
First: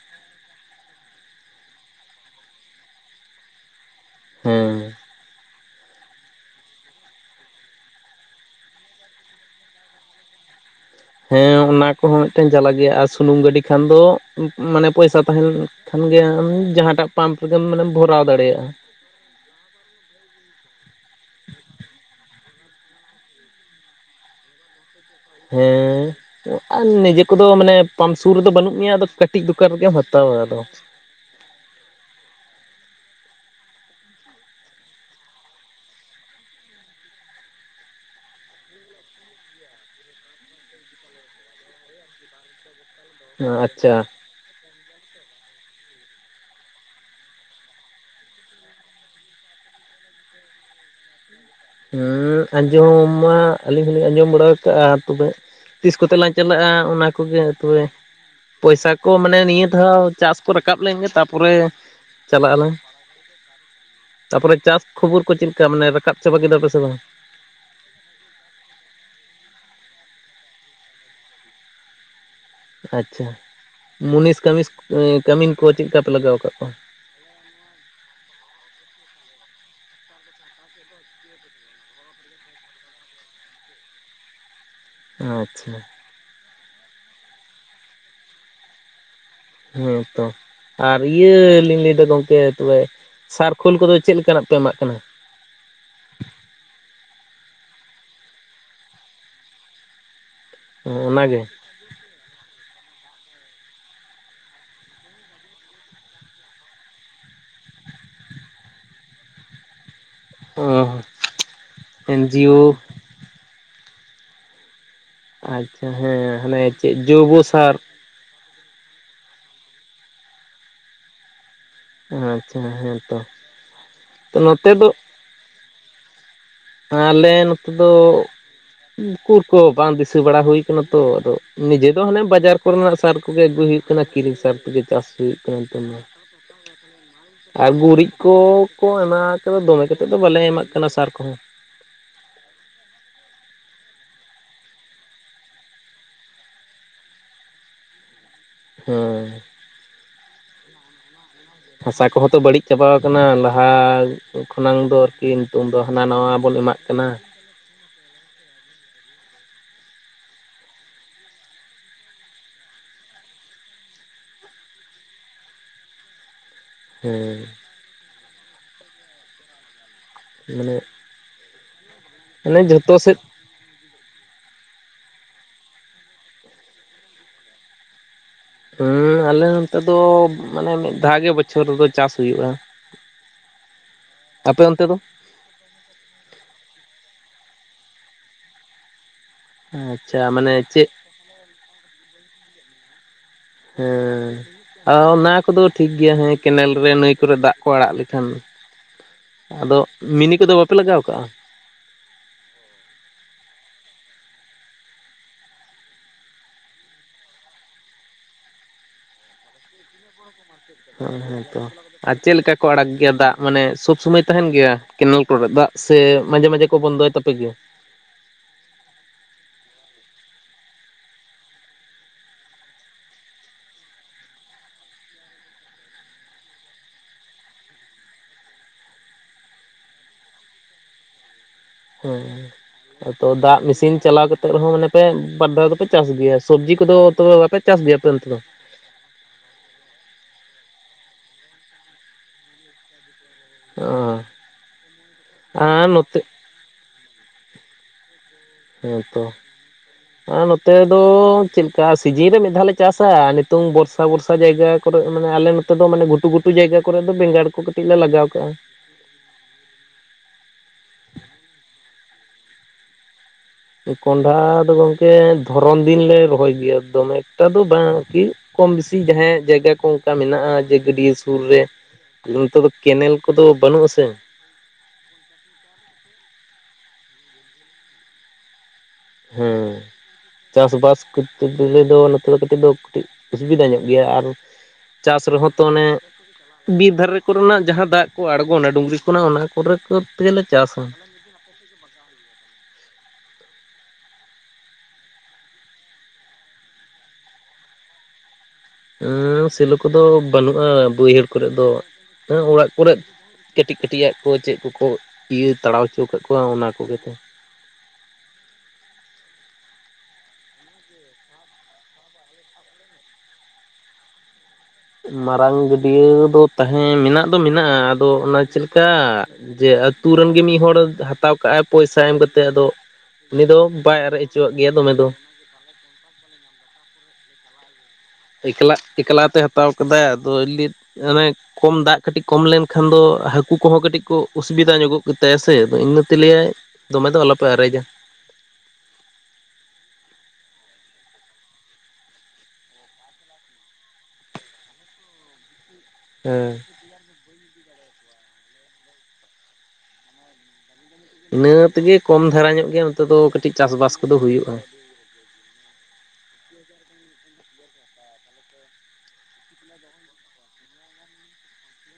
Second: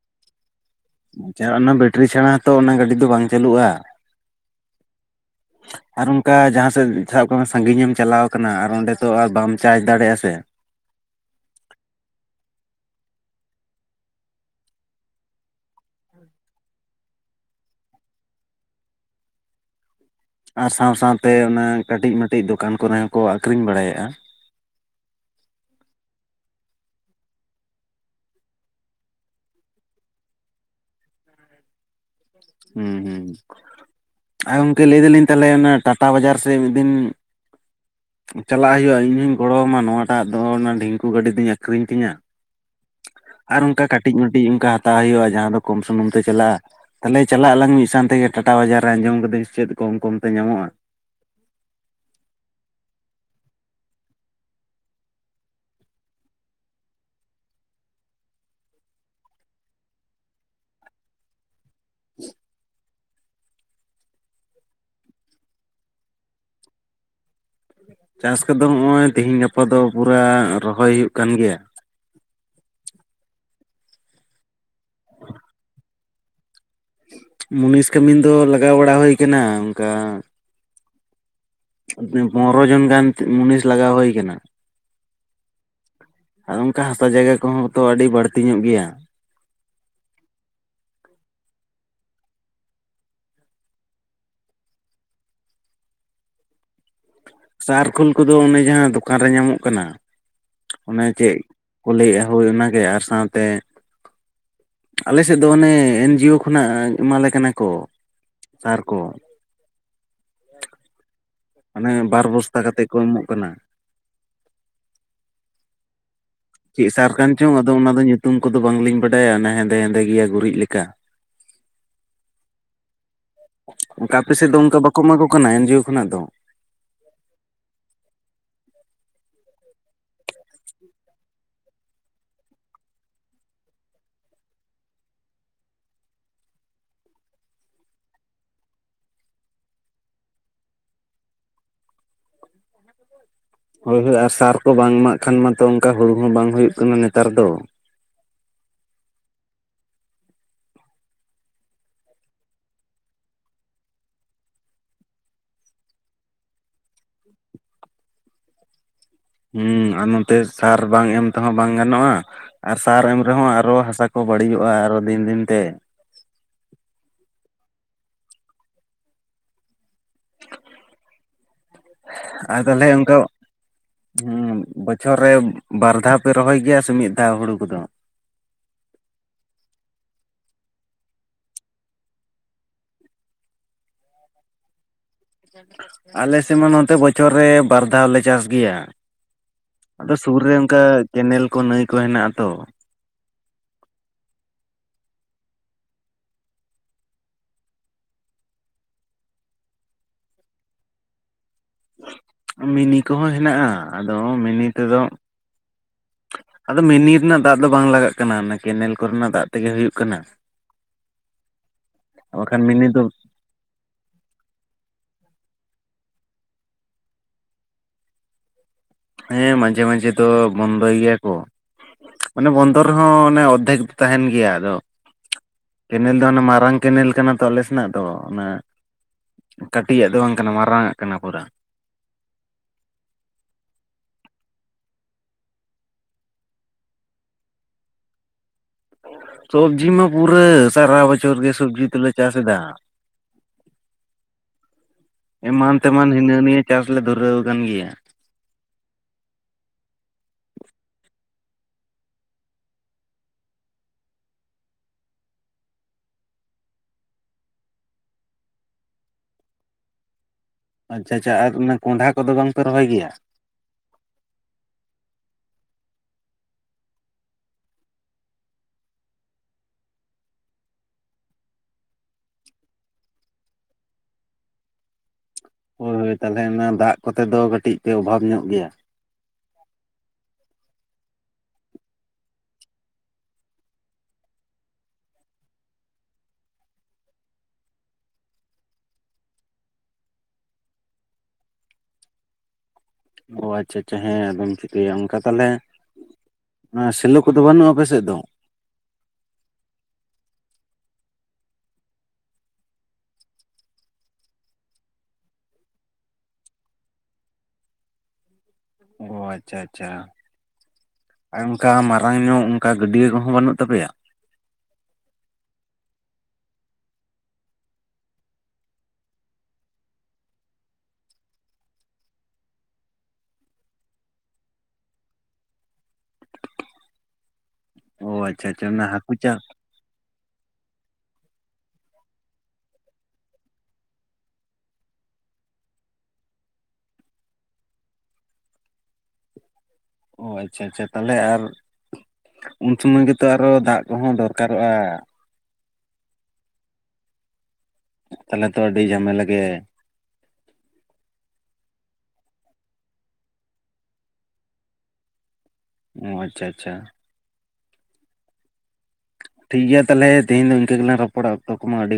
ᱟᱪᱪᱷᱟ, ᱚᱱᱟ ᱵᱮᱴᱨᱤ ᱪᱷᱟᱲᱟ ᱦᱚᱸ ᱛᱚ ᱚᱱᱟ ᱜᱟᱹᱰᱤ ᱫᱚ ᱵᱟᱝ ᱪᱟᱹᱞᱩᱜᱼᱟ᱾ ᱦᱮᱸ᱾ [inaudible] ᱟᱨ ᱚᱱᱠᱟ ᱡᱟᱦᱟᱸ ᱥᱮᱫ ᱥᱟᱵ ᱠᱟᱜ ᱢᱮ ᱥᱟᱜᱤᱧ ᱮᱢ ᱪᱟᱞᱟᱣ ᱟᱠᱟᱱᱟ ᱟᱨ ᱚᱸᱰᱮ ᱛᱚ ᱟᱨ ᱵᱟᱢ ᱪᱟᱨᱡᱽ ᱫᱟᱲᱮᱜᱼᱟ ᱥᱮ᱾ ᱦᱮᱸ ᱚᱱᱟ ᱠᱚᱦᱚᱸ ᱢᱤᱫᱴᱮᱱ ᱡᱟᱞᱟ ᱜᱮᱭᱟ ᱟᱨ ᱥᱩᱱᱩᱢ ᱜᱟᱹᱰᱤ ᱠᱷᱟᱱ ᱫᱚ ᱢᱟᱱᱮ ᱯᱚᱭᱥᱟ ᱛᱟᱦᱮᱱ ᱠᱷᱟᱱ ᱜᱮ ᱟᱢ ᱡᱟᱦᱟᱸᱴᱟᱜ ᱯᱟᱢᱯ ᱨᱮᱜᱮᱢ ᱢᱟᱱᱮᱢ ᱵᱷᱚᱨᱟᱣ ᱫᱟᱲᱮᱭᱟᱜᱼᱟ᱾ ᱟᱨ ᱥᱟᱶ ᱥᱟᱶᱛᱮ ᱚᱱᱟ ᱠᱟᱹᱴᱤᱡ ᱢᱟᱹᱴᱤᱡ ᱫᱚᱠᱟᱱ ᱠᱚᱨᱮ ᱦᱚᱸᱠᱚ ᱟᱠᱷᱨᱤᱧ ᱵᱟᱲᱟᱭᱮᱜᱼᱟ᱾ ᱦᱮᱸ, ᱟᱨ ᱱᱤᱡᱮ ᱠᱚᱫᱚ ᱢᱟᱱᱮ ᱯᱟᱢᱯ ᱥᱩᱨ ᱨᱮᱫᱚ ᱵᱟᱹᱱᱩᱜ ᱢᱮᱭᱟ, ᱟᱫᱚ ᱠᱟᱹᱴᱤᱡ ᱫᱚᱠᱟᱱ ᱨᱮᱜᱮᱢ ᱦᱟᱛᱟᱣᱟ ᱟᱫᱚ ᱾ ᱦᱩᱸ ᱦᱩᱸ ᱦᱩᱸ ᱟᱨ ᱜᱚᱢᱠᱮ ᱞᱟᱹᱭ ᱫᱟᱞᱤᱧ ᱛᱟᱦᱚᱞᱮ ᱚᱱᱟ ᱴᱟᱴᱟ ᱵᱟᱡᱟᱨ ᱥᱮᱫ ᱢᱤᱫ ᱫᱤᱱ ᱪᱟᱞᱟᱜ ᱦᱩᱭᱩᱜᱼᱟ ᱤᱧ ᱦᱚᱧ ᱜᱚᱲᱚᱣᱟᱢᱟ, ᱱᱚᱣᱟᱴᱟᱜ ᱫᱚ ᱚᱱᱟ ᱰᱷᱤᱝᱠᱩ ᱜᱟᱹᱰᱤ ᱫᱚᱧ ᱟᱠᱷᱨᱤᱧ ᱛᱤᱧᱟ ᱾ ᱟᱨ ᱚᱱᱠᱟ ᱟᱪᱪᱷᱟ ᱠᱟᱹᱴᱤᱡ ᱢᱟᱹᱴᱤᱡ ᱚᱱᱠᱟ ᱦᱟᱛᱟᱣ ᱦᱩᱭᱩᱜᱼᱟ᱾ ᱡᱟᱦᱟᱸ ᱫᱚ ᱠᱚᱢ ᱥᱩᱱᱩᱢ ᱛᱮ ᱪᱟᱞᱟᱜᱼᱟ᱾ ᱛᱟᱦᱚᱞᱮ ᱪᱟᱞᱟᱜ ᱟᱞᱟᱝ ᱢᱤᱫ ᱥᱟᱶ ᱛᱮᱜᱮ ᱴᱟᱴᱟ ᱵᱟᱡᱟᱨ ᱨᱮ ᱟᱸᱡᱚᱢ ᱠᱟᱫ ᱪᱮᱫ ᱠᱚᱢ ᱠᱚᱢ ᱛᱮ ᱧᱟᱢᱚᱜᱼᱟ? ᱦᱮᱸ ᱟᱸᱡᱚᱢ ᱢᱟ ᱟᱹᱞᱤᱧ ᱦᱚᱞᱤᱧ ᱟᱸᱡᱚᱢ ᱵᱟᱲᱟ ᱟᱠᱟ ᱟᱜᱼᱟ ᱛᱚᱵᱮᱼᱼ ᱛᱤᱥ ᱠᱚᱛᱮ ᱞᱟᱝ ᱪᱟᱞᱟᱜᱼᱟ ᱚᱱᱟ ᱠᱚᱜᱮ ᱛᱚᱵᱮᱼᱼ ᱯᱚᱭᱥᱟ ᱠᱚ ᱢᱟᱱᱮ ᱱᱤᱭᱟᱹ ᱫᱷᱟᱣ ᱪᱟᱥ ᱠᱚ ᱨᱟᱠᱟᱵ ᱞᱮᱱ ᱜᱮ ᱛᱟᱯᱚᱨᱮᱼᱼ ᱪᱟᱞᱟᱜ ᱟᱞᱟᱝ ᱛᱟᱯᱚᱨᱮ ᱪᱟᱥ ᱠᱷᱚᱵᱚᱨ ᱠᱚ ᱪᱮᱫᱞᱮᱠᱟ ᱢᱟᱱᱮ ᱨᱟᱠᱟᱵ? ᱪᱟᱵᱟ ᱠᱮᱫᱟ ᱯᱮᱥᱮ ᱵᱟᱝ? ᱪᱟᱥ ᱠᱚᱫᱚ ᱱᱚᱜᱼᱚᱭ ᱛᱮᱦᱮᱧ ᱜᱟᱯᱟ ᱫᱚ ᱯᱩᱨᱟᱹ ᱨᱚᱦᱚᱭ ᱦᱩᱭᱩᱜ ᱠᱟᱱ ᱜᱮᱭᱟ ᱾ ᱟᱪᱪᱷᱟ ᱢᱩᱱᱤᱥ ᱠᱟᱹᱢᱤᱥ ᱠᱟᱹᱢᱤᱱ ᱠᱚ ᱪᱮᱫᱠᱟ ᱯᱮ ᱞᱟᱜᱟᱣ ᱟᱠᱟᱫ ᱠᱚᱣᱟ? ᱢᱩᱱᱤᱥ ᱠᱟᱹᱢᱤᱱ ᱫᱚ ᱞᱟᱜᱟᱣ ᱵᱟᱲᱟ ᱦᱩᱭ ᱠᱟᱱᱟ ᱚᱱᱠᱟᱼᱼ [unintelligible] ᱯᱚᱱᱨᱚ ᱡᱚᱱ ᱜᱟᱱ ᱢᱩᱱᱤᱥ ᱞᱟᱜᱟᱣ ᱦᱩᱭ ᱠᱟᱱᱟ ᱾ ᱟᱪᱪᱷᱟ᱾ ᱟᱨ ᱚᱱᱠᱟ ᱦᱟᱥᱟ ᱡᱟᱭᱜᱟ ᱠᱚᱦᱚᱸ ᱛᱚ ᱟᱹᱰᱤ ᱵᱟᱹᱲᱛᱤ ᱧᱚᱜ ᱜᱮᱭᱟ ᱾ ᱦᱮᱸ ᱛᱚ ᱟᱨ ᱤᱭᱟᱹ ᱞᱤᱧ ᱞᱟᱹᱭᱫᱟ ᱜᱚᱢᱠᱮ ᱛᱚᱵᱮᱼᱼ ᱥᱟᱨ ᱠᱷᱳᱞ ᱠᱚᱫᱚ ᱪᱮᱫ ᱞᱮᱠᱟᱱᱟᱜ ᱯᱮ ᱮᱢᱟᱜ ᱠᱟᱱᱟ? ᱥᱟᱨ ᱠᱷᱳᱞ ᱠᱚᱫᱚ ᱚᱱᱮ ᱡᱟᱦᱟᱸ ᱫᱳᱠᱟᱱ ᱨᱮ ᱧᱟᱢᱚᱜ ᱠᱟᱱᱟ ᱚᱱᱮ ᱪᱮᱫ ᱚᱱᱟᱜᱮ ᱠᱚ ᱞᱟᱹᱭᱮᱫᱼᱟ ᱦᱳᱭ ᱚᱱᱟᱜᱮ ᱟᱨ ᱥᱟᱶᱛᱮᱼᱼ ᱟᱞᱮ ᱥᱮᱫ ᱫᱚ ᱚᱱᱮ ᱮᱱ ᱡᱤ ᱭᱳ ᱠᱷᱚᱱᱟᱜ ᱮᱢᱟᱞᱮ ᱠᱟᱱᱟ ᱠᱚ ᱥᱟᱨ ᱠᱚ ᱾ ᱚ ᱢᱟᱱᱮ ᱵᱟᱨ ᱵᱚᱥᱛᱟ ᱮᱱᱡᱤᱭᱳ ᱠᱟᱛᱮᱫ ᱠᱚ ᱮᱢᱚᱜ ᱠᱟᱱᱟ ᱾ ᱟᱪᱪᱷᱟ ᱦᱮᱸ ᱦᱟᱱᱮ ᱪᱮᱫ ᱥᱟᱨ ᱠᱟᱱ ᱡᱳᱭᱵᱚ ᱪᱚᱝ ᱟᱫᱚ ᱥᱟᱨ? ᱚᱱᱟ ᱫᱚ ᱧᱩᱛᱩᱢ ᱠᱚᱫᱚ ᱵᱟᱝᱞᱤᱧ ᱵᱟᱰᱟᱭᱟ ᱚᱱᱟ ᱦᱮᱸᱫᱮ ᱦᱮᱸᱫᱮ ᱜᱮᱭᱟ ᱜᱩᱨᱤᱡ ᱞᱮᱠᱟ ᱾ ᱟᱪᱪᱷᱟ ᱦᱮᱸᱛᱚ ᱚᱱᱠᱟ ᱟᱯᱮ ᱛᱚ ᱥᱮᱫ ᱫᱚ ᱱᱚᱛᱮ ᱚᱱᱠᱟ ᱵᱟᱠᱚ ᱮᱢᱟ ᱠᱚ ᱠᱟᱱᱟ ᱮᱱᱡᱤᱭᱳ ᱠᱷᱚᱱᱟᱜ ᱫᱚ? ᱟᱞᱮ ᱱᱚᱛᱮ ᱫᱚᱼᱼ ᱩᱠᱩᱨ ᱠᱚ ᱵᱟᱝ ᱫᱤᱥᱟᱹ ᱵᱟᱲᱟ ᱦᱩᱭ ᱟᱠᱟᱱᱟ ᱛᱚ ᱟᱫᱚ ᱱᱤᱡᱮ ᱫᱚ ᱦᱟᱱᱮ ᱵᱟᱡᱟᱨᱼᱼ ᱠᱚᱨᱮᱱᱟᱜ ᱥᱟᱨ ᱠᱚᱜᱮ ᱟᱹᱜᱩᱭ ᱦᱩᱭᱩᱜ ᱠᱟᱱᱟ ᱠᱤᱨᱤᱧ ᱥᱟᱨ ᱠᱚᱜᱮ ᱪᱟᱥ ᱦᱩᱭᱩᱜ ᱠᱟᱱᱟ ᱱᱤᱛᱚᱝ ᱢᱟ ᱾ ᱟᱨ ᱜᱩᱨᱤᱡ ᱠᱚ ᱠᱚ ᱮᱢᱟ ᱠᱟᱫᱟ ᱫᱚᱢᱮ ᱠᱟᱛᱮᱫ ᱫᱚ ᱵᱟᱞᱮ ᱮᱢᱟᱜ ᱠᱟᱱᱟ ᱥᱟᱨ ᱠᱚᱦᱚ᱾ ᱦᱳᱭ ᱦᱳᱭ ᱟᱨ ᱥᱟᱨ ᱠᱚ ᱵᱟᱝ ᱮᱢᱟᱜ ᱠᱷᱟᱱ ᱢᱟᱛᱚ ᱚᱱᱠᱟ ᱦᱩᱲᱩ ᱦᱚᱸ ᱵᱟᱝ ᱦᱩᱭᱩᱜ ᱠᱟᱱᱟ ᱱᱮᱛᱟᱨ ᱫᱚ ᱦᱮᱸ᱾ ᱦᱟᱥᱟ ᱠᱚᱦᱚᱸ ᱛᱚ ᱵᱟᱹᱲᱤᱡ ᱪᱟᱵᱟᱣ ᱟᱠᱟᱱᱟ ᱞᱟᱦᱟ ᱠᱷᱚᱱᱟᱝ ᱫᱚ ᱟᱨᱠᱤ ᱱᱤᱛᱚᱝ ᱫᱚ ᱦᱟᱱᱟ ᱱᱟᱣᱟ ᱵᱚᱱ ᱮᱢᱟᱜᱼᱼ ᱠᱟᱱᱟᱼᱼ ᱦᱮᱸ ᱟᱨ ᱱᱚᱛᱮ ᱥᱟᱨ ᱵᱟᱝ ᱮᱢ ᱛᱮᱦᱚᱸ ᱵᱟᱝ ᱜᱟᱱᱚᱜᱼᱟ᱾ ᱟᱨ ᱥᱟᱨ ᱮᱢ ᱨᱮᱦᱚᱸ ᱟᱨᱚ ᱦᱟᱥᱟ ᱠᱚ ᱵᱟᱹᱲᱤᱡᱚᱜᱼᱟ ᱟᱨᱚ ᱫᱤᱱ ᱫᱤᱱ ᱛᱮ ᱾ ᱦᱮᱸ᱾ ᱢᱟᱱᱮ ᱟ ᱢᱟᱱᱮ ᱛᱟᱦᱚᱞᱮ ᱡᱷᱚᱛᱚ ᱚᱱᱠᱟ ᱥᱮᱫ ᱦᱮᱸ ᱵᱚᱪᱷᱚᱨ ᱨᱮ ᱵᱟᱨ ᱫᱷᱟᱣ ᱯᱮ ᱨᱚᱦᱚᱭ ᱜᱮᱭᱟ ᱥᱮ ᱢᱤᱫ ᱫᱷᱟᱣ ᱦᱩᱲᱩ ᱠᱚᱫᱚ? ᱦᱮᱸ ᱟᱞᱮ ᱱᱚᱛᱮ ᱫᱚ ᱢᱟᱱᱮ ᱢᱤᱫ ᱫᱷᱟᱣ ᱜᱮ ᱵᱚᱪᱷᱚᱨ ᱨᱮᱫᱚ ᱪᱟᱥ ᱦᱩᱭᱩᱜᱼᱟ ᱾ [unintelligible] ᱟᱯᱮ ᱚᱱᱛᱮ ᱫᱚ? ᱟᱞᱮ ᱥᱮᱫ ᱢᱟ ᱱᱚᱛᱮ ᱵᱚᱪᱷᱚᱨ ᱨᱮ ᱵᱟᱨ ᱫᱷᱟᱣ ᱞᱮ ᱪᱟᱥ ᱜᱮᱭᱟ ᱾ ᱟᱫᱚ ᱟᱪᱪᱷᱟ ᱥᱩᱨ ᱢᱟᱱᱮ ᱨᱮ ᱚᱱᱠᱟ ᱪᱮᱫ ᱠᱮᱱᱮᱞ ᱠᱚ ᱱᱟᱹᱭ ᱠᱚ ᱦᱮᱱᱟᱜᱼᱟ ᱟᱛᱚ᱾ ᱦᱮᱸ᱾ ᱚᱱᱟ ᱠᱚᱫᱚ ᱴᱷᱤᱠ ᱜᱮᱭᱟ ᱦᱮᱸ ᱠᱮᱱᱮᱞ ᱨᱮ ᱱᱟᱹᱭ ᱠᱚᱨᱮ ᱫᱟᱜ ᱠᱚ ᱟᱲᱟᱜ ᱞᱮᱠᱷᱟᱱ ᱟᱫᱚ ᱢᱤᱱᱤ ᱠᱚᱫᱚ ᱵᱟᱯᱮ ᱞᱟᱜᱟᱣ ᱠᱟᱜᱼᱟ? ᱢᱤᱱᱤ ᱠᱚᱦᱚᱸ ᱦᱮᱱᱟᱜᱼᱟ ᱟᱫᱚ ᱢᱤᱱᱤ ᱛᱮᱫᱚ ᱟᱫᱚ ᱢᱤᱱᱤ ᱨᱮᱱᱟᱜ ᱫᱟᱜ ᱫᱚ ᱵᱟᱝ ᱞᱟᱜᱟᱜ ᱠᱟᱱᱟ ᱚᱱᱟ ᱠᱮᱱᱮᱞ ᱠᱚᱨᱮᱱᱟᱜ ᱫᱟᱜ ᱛᱮᱜᱮ ᱦᱩᱭᱩᱜ ᱠᱟᱱᱟ ᱾ ᱟᱨ ᱪᱮᱫ ᱞᱮᱠᱟ ᱵᱟᱠᱷᱟᱱ ᱢᱤᱱᱤ ᱟᱲᱟᱜ ᱫᱚ ᱜᱮᱭᱟ ᱫᱟᱜ? ᱢᱟᱱᱮ ᱥᱚᱵ ᱥᱩᱢᱚᱭ ᱛᱟᱦᱮᱱ ᱜᱮᱭᱟ ᱠᱮᱱᱮᱞ ᱠᱚᱨᱮ ᱫᱟᱜ, ᱥᱮ ᱢᱟᱡᱷᱮ ᱢᱟᱡᱷᱮ ᱠᱚ ᱵᱚᱱᱫᱚᱭ ᱛᱟᱯᱮ ᱜᱮᱭᱟ? ᱦᱮᱸ ᱢᱟᱡᱷᱮ ᱢᱟᱡᱷᱮ ᱫᱚ ᱵᱚᱱᱫᱚᱭ ᱜᱮᱭᱟ ᱠᱚ ᱾ ᱢᱟᱱᱮ ᱵᱚᱱᱫᱚ ᱨᱮᱦᱚᱸ ᱚᱱᱮ ᱚᱨᱫᱷᱮᱠ ᱛᱟᱦᱮᱱ ᱜᱮᱭᱟ ᱟᱫᱚ ᱠᱮᱱᱮᱞ ᱫᱚ ᱚᱱᱮ ᱢᱟᱨᱟᱝ ᱠᱮᱱᱮᱞ ᱠᱟᱱᱟ ᱛᱚ ᱟᱞᱮ ᱥᱮᱱᱟᱜ ᱫᱚ ᱚᱱᱟ ᱠᱟᱹᱴᱤᱡᱟᱜ ᱫᱚ ᱵᱟᱝ ᱠᱟᱱᱟ ᱢᱟᱨᱟᱝᱟᱜ ᱠᱟᱱᱟ ᱯᱩᱨᱟᱹ᱾ ᱦᱳᱭ᱾ ᱟᱫᱚ ᱫᱟᱜ ᱢᱮᱥᱤᱱ ᱪᱟᱞᱟᱣ ᱠᱟᱛᱮᱫ ᱨᱮᱦᱚᱸ ᱢᱟᱱᱮ ᱯᱮ ᱵᱟᱨ ᱫᱷᱟᱣ ᱫᱚᱯᱮ ᱪᱟᱥ ᱜᱮᱭᱟ ᱥᱚᱵᱽᱡᱤ ᱠᱚᱫᱚ ᱛᱚᱵᱮ ᱵᱟᱯᱮ ᱪᱟᱥ ᱜᱮᱭᱟ ᱟᱯᱮ ᱚᱱᱛ ᱫᱚ? ᱥᱚᱵᱽᱡᱤ ᱢᱟ ᱯᱩᱨᱟᱹ ᱥᱟᱨᱟ ᱵᱚᱪᱷᱚᱨ ᱜᱮ ᱥᱚᱵᱽᱡᱤ ᱫᱚᱞᱮ ᱪᱟᱥ ᱮᱫᱟ᱾ ᱚ ᱮᱢᱟᱱ ᱟᱨ ᱛᱮᱢᱟᱱ ᱱᱚᱛᱮ ᱦᱤᱱᱟᱹ ᱱᱤᱭᱟᱹ ᱪᱟᱥᱞᱮ ᱫᱷᱩᱨᱟᱹᱣ ᱟᱠᱟᱱ ᱜᱮᱭᱟ᱾ ᱦᱮᱸ ᱛᱚ᱾ ᱦ ᱟᱨ ᱱᱚᱛᱮ ᱫᱚ ᱪᱮᱫ ᱞᱮᱠᱟ ᱥᱤᱡᱤᱱ ᱨᱮ ᱢᱤᱫ ᱫᱷᱟᱣ ᱞᱮ ᱪᱟᱥᱟ ᱱᱤᱛᱚᱝ ᱵᱚᱨᱥᱟ ᱵᱚᱨᱥᱟ ᱡᱟᱭᱜᱟ ᱠᱚᱨᱮ ᱢᱟᱱᱮ ᱟᱞᱮ ᱱᱚᱛᱮ ᱫᱚ ᱢᱟᱱᱮ ᱜᱷᱴᱩ ᱜᱷᱴᱩ ᱡᱟᱭᱜᱟ ᱠᱚᱨᱮ ᱫᱚ ᱵᱮᱸᱜᱟᱲ ᱠᱚ ᱠᱟᱹᱴᱤᱡ ᱞᱮ ᱞᱟᱜᱟᱣ ᱠᱟᱜᱼᱟ᱾ ᱟᱪᱪᱷᱟ ᱟᱪᱪᱷᱟ ᱟᱨ ᱚᱱᱟ ᱠᱚᱸᱰᱷᱟ ᱠᱚᱫᱚ ᱵᱟᱝᱯᱮ ᱨᱚᱦᱚᱭ ᱜᱮᱭᱟ? ᱠᱚᱱᱰᱷᱟ ᱫᱚ ᱜᱚᱝᱠᱮ ᱫᱷᱚᱨᱚᱱ ᱫᱤᱱ ᱞᱮ ᱨᱚᱦᱚᱭ ᱜᱮᱭᱟ ᱫᱚᱢᱮ ᱮᱠᱴᱟ ᱵᱟᱝ ᱟᱨᱠᱤ᱾ ᱠᱚᱢ ᱵᱮᱥᱤ ᱡᱟᱦᱟᱸᱭᱟᱜ ᱡᱟᱭᱜᱟ ᱠᱚ ᱚᱱᱠᱟ ᱢᱮᱱᱟᱜᱼᱟ ᱡᱮ ᱜᱟᱹᱰᱭᱟᱹ ᱥᱩᱨ ᱨᱮ᱾ ᱱᱮᱛᱮ ᱫᱚ ᱠᱮᱱᱮᱞ ᱠᱚᱫᱚ ᱵᱟᱹᱱᱩᱜ-ᱟ ᱥᱮ᱾ ᱦᱳᱭ ᱦᱳᱭ ᱛᱟᱦᱚᱞᱮ ᱚᱱᱟ ᱫᱟᱜ ᱠᱚᱛᱮ ᱫᱚ ᱠᱟᱹᱴᱤᱡ ᱯᱮ ᱚᱵᱷᱟᱵᱽ ᱧᱚᱜ ᱜᱮᱭᱟ? ᱦᱮᱸ᱾ ᱪᱟᱥ ᱵᱟᱥ ᱠᱚᱨᱛᱮ ᱜᱮᱞᱮ ᱫᱚ ᱱᱚᱛᱮ ᱫᱚ ᱠᱟᱹᱴᱤᱡ ᱫᱚ ᱠᱟᱹᱴᱤᱡ ᱚᱥᱩᱵᱤᱫᱟ ᱧᱚᱜ ᱜᱮᱭᱟ ᱟᱨ ᱪᱟᱥ ᱨᱮᱦᱚᱸ ᱛᱚ ᱚᱱᱮ ᱵᱤᱨ ᱫᱷᱟᱨᱮ ᱠᱚᱨᱮᱱᱟᱜ ᱡᱟᱦᱟᱸ ᱫᱟᱜ ᱠᱚ ᱟᱲᱜᱚᱱᱟ ᱰᱩᱝᱨᱤ ᱠᱚᱨᱮᱱᱟᱜ ᱚᱱᱟ ᱠᱚᱨᱮ ᱠᱚ ᱛᱮᱜᱮᱞᱮ ᱪᱟᱥᱟ᱾ ᱚᱻ ᱟᱪᱪᱷᱟ ᱟᱪᱪᱷᱟ ᱦᱮᱸ ᱟᱫᱚᱢ ᱪᱤᱠᱟᱹᱭᱟ ᱚᱱᱠᱟ ᱛᱟᱦᱚᱞᱮ ᱚᱱᱟ ᱥᱮᱞᱚ ᱠᱚᱫᱚ ᱵᱟᱹᱱᱩᱜ-ᱟ ᱟᱯᱮ ᱥᱮᱫ ᱫᱚ? ᱦᱮᱸ ᱥᱮᱞᱚ ᱠᱚᱫᱚ ᱵᱟᱹᱱᱩᱜᱼᱟ ᱵᱟᱹᱭᱦᱟᱹᱲ ᱠᱚᱨᱮ ᱫᱚ ᱦᱮᱸ ᱚᱲᱟᱜ ᱠᱚᱨᱮ ᱠᱟᱹᱴᱤᱡ ᱠᱟᱹᱴᱤᱡᱟᱜ ᱠᱚ ᱪᱮᱫ ᱠᱚᱠᱚ ᱤᱭᱟᱹ ᱛᱟᱲᱟᱣ ᱦᱚᱪᱚ ᱟᱠᱟᱫ ᱠᱚᱣᱟ ᱚᱱᱟ ᱠᱚᱜᱮ ᱛᱚ᱾ ᱚᱻ ᱟᱪᱪᱷᱟ ᱟᱪᱪᱷᱟ᱾ ᱟᱨ ᱚᱱᱠᱟ ᱢᱟᱨᱟᱝ ᱧᱚᱜ ᱚᱱᱠᱟ ᱜᱟᱹᱰᱭᱟᱹ ᱠᱚᱦᱚᱸ ᱵᱟᱹᱱᱩᱜ ᱛᱟᱯᱮᱭᱟ? ᱢᱟᱨᱟᱝ ᱜᱟᱹᱰᱭᱟᱹ ᱫᱚ ᱛᱟᱦᱮᱸ ᱢᱮᱱᱟᱜ ᱫᱚ ᱢᱮᱱᱟᱜᱼᱟ ᱟᱫᱚ ᱚᱱᱟ ᱪᱮᱞᱠᱟ ᱡᱮ ᱟᱹᱛᱩ ᱨᱮᱱ ᱜᱮ ᱢᱤᱫ ᱦᱚᱲ ᱦᱟᱛᱟᱣ ᱠᱟᱜ ᱟᱭ ᱯᱚᱭᱥᱟ ᱮᱢ ᱠᱟᱛᱮᱜ ᱟᱫᱚ ᱩᱱᱤ ᱫᱚ ᱵᱟᱭ ᱟᱨᱮᱡ ᱦᱚᱪᱚᱣᱟᱜ ᱜᱮᱭᱟ ᱫᱚᱢᱮ ᱫᱚ᱾ ᱚ ᱟᱪᱪᱷᱟ ᱟᱪᱪᱷᱟ ᱮᱠᱞᱟ ᱚᱱᱟ ᱦᱟᱹᱠᱩ ᱮᱠᱞᱟ ᱪᱟᱥ ᱛᱮᱭ ᱦᱟᱛᱟᱣ ᱠᱟᱫᱟᱭ ᱟᱫᱚ ᱚᱱᱮ ᱠᱚᱢ ᱫᱟᱜ ᱠᱟᱹᱴᱤᱡ ᱠᱚᱢ ᱞᱮᱱᱠᱷᱟᱱ ᱫᱚ ᱦᱟᱹᱠᱩ ᱠᱚᱦᱚᱸ ᱠᱟᱹᱴᱤᱡ ᱠᱚ ᱚᱥᱩᱵᱤᱫᱟ ᱧᱚᱜᱚᱜ ᱜᱮᱛᱟᱭᱟ ᱥᱮ ᱟᱫᱚ ᱤᱱᱟᱹᱛᱮ ᱞᱟᱹᱭᱟᱭ ᱫᱚᱢᱮ ᱫᱚ ᱟᱞᱚ ᱯᱮ ᱟᱨᱮᱡᱟ᱾ ᱚᱻ ᱟᱪᱪᱷᱟ ᱟᱪᱪᱷᱟ ᱛᱟᱦᱚᱞᱮ ᱟᱨ ᱩᱱ ᱥᱚᱢᱚᱭ ᱜᱮᱛᱚ ᱟᱨᱚ ᱫᱟᱜ ᱠᱚᱦᱚᱸ ᱫᱚᱨᱠᱟᱨᱚᱜᱼᱟ᱾ ᱦᱮᱸ᱾ [unintelligible] ᱛᱟᱦᱚᱞᱮ ᱛᱚ ᱟᱹᱰᱤ ᱡᱷᱟᱢᱮᱞᱟ ᱜᱮᱭᱟᱭ᱾ ᱤᱱᱟᱹ ᱛᱮᱜᱮ ᱠᱚᱢ ᱫᱷᱟᱨᱟ ᱧᱚᱜ ᱜᱮ ᱱᱚᱛᱮ ᱫᱚ ᱠᱟᱹᱴᱤᱡ ᱪᱟᱥ ᱵᱟᱥ ᱠᱚᱫᱚ ᱦᱩᱭᱩᱜᱼᱟ᱾ ᱚᱻ ᱟᱪᱪᱷᱟ ᱟᱪᱪᱷᱟ᱾ ᱴᱷᱤᱠ ᱜᱮᱭᱟ ᱛᱟᱦᱚᱞᱮ ᱛᱮᱦᱮᱧ ᱫᱚ ᱤᱱᱠᱟᱹ ᱜᱮᱞᱟᱝ ᱨᱯᱚᱲᱟ ᱚᱠᱛᱚ ᱠᱚᱢᱟ ᱟᱹᱰᱤ ᱜᱟᱱ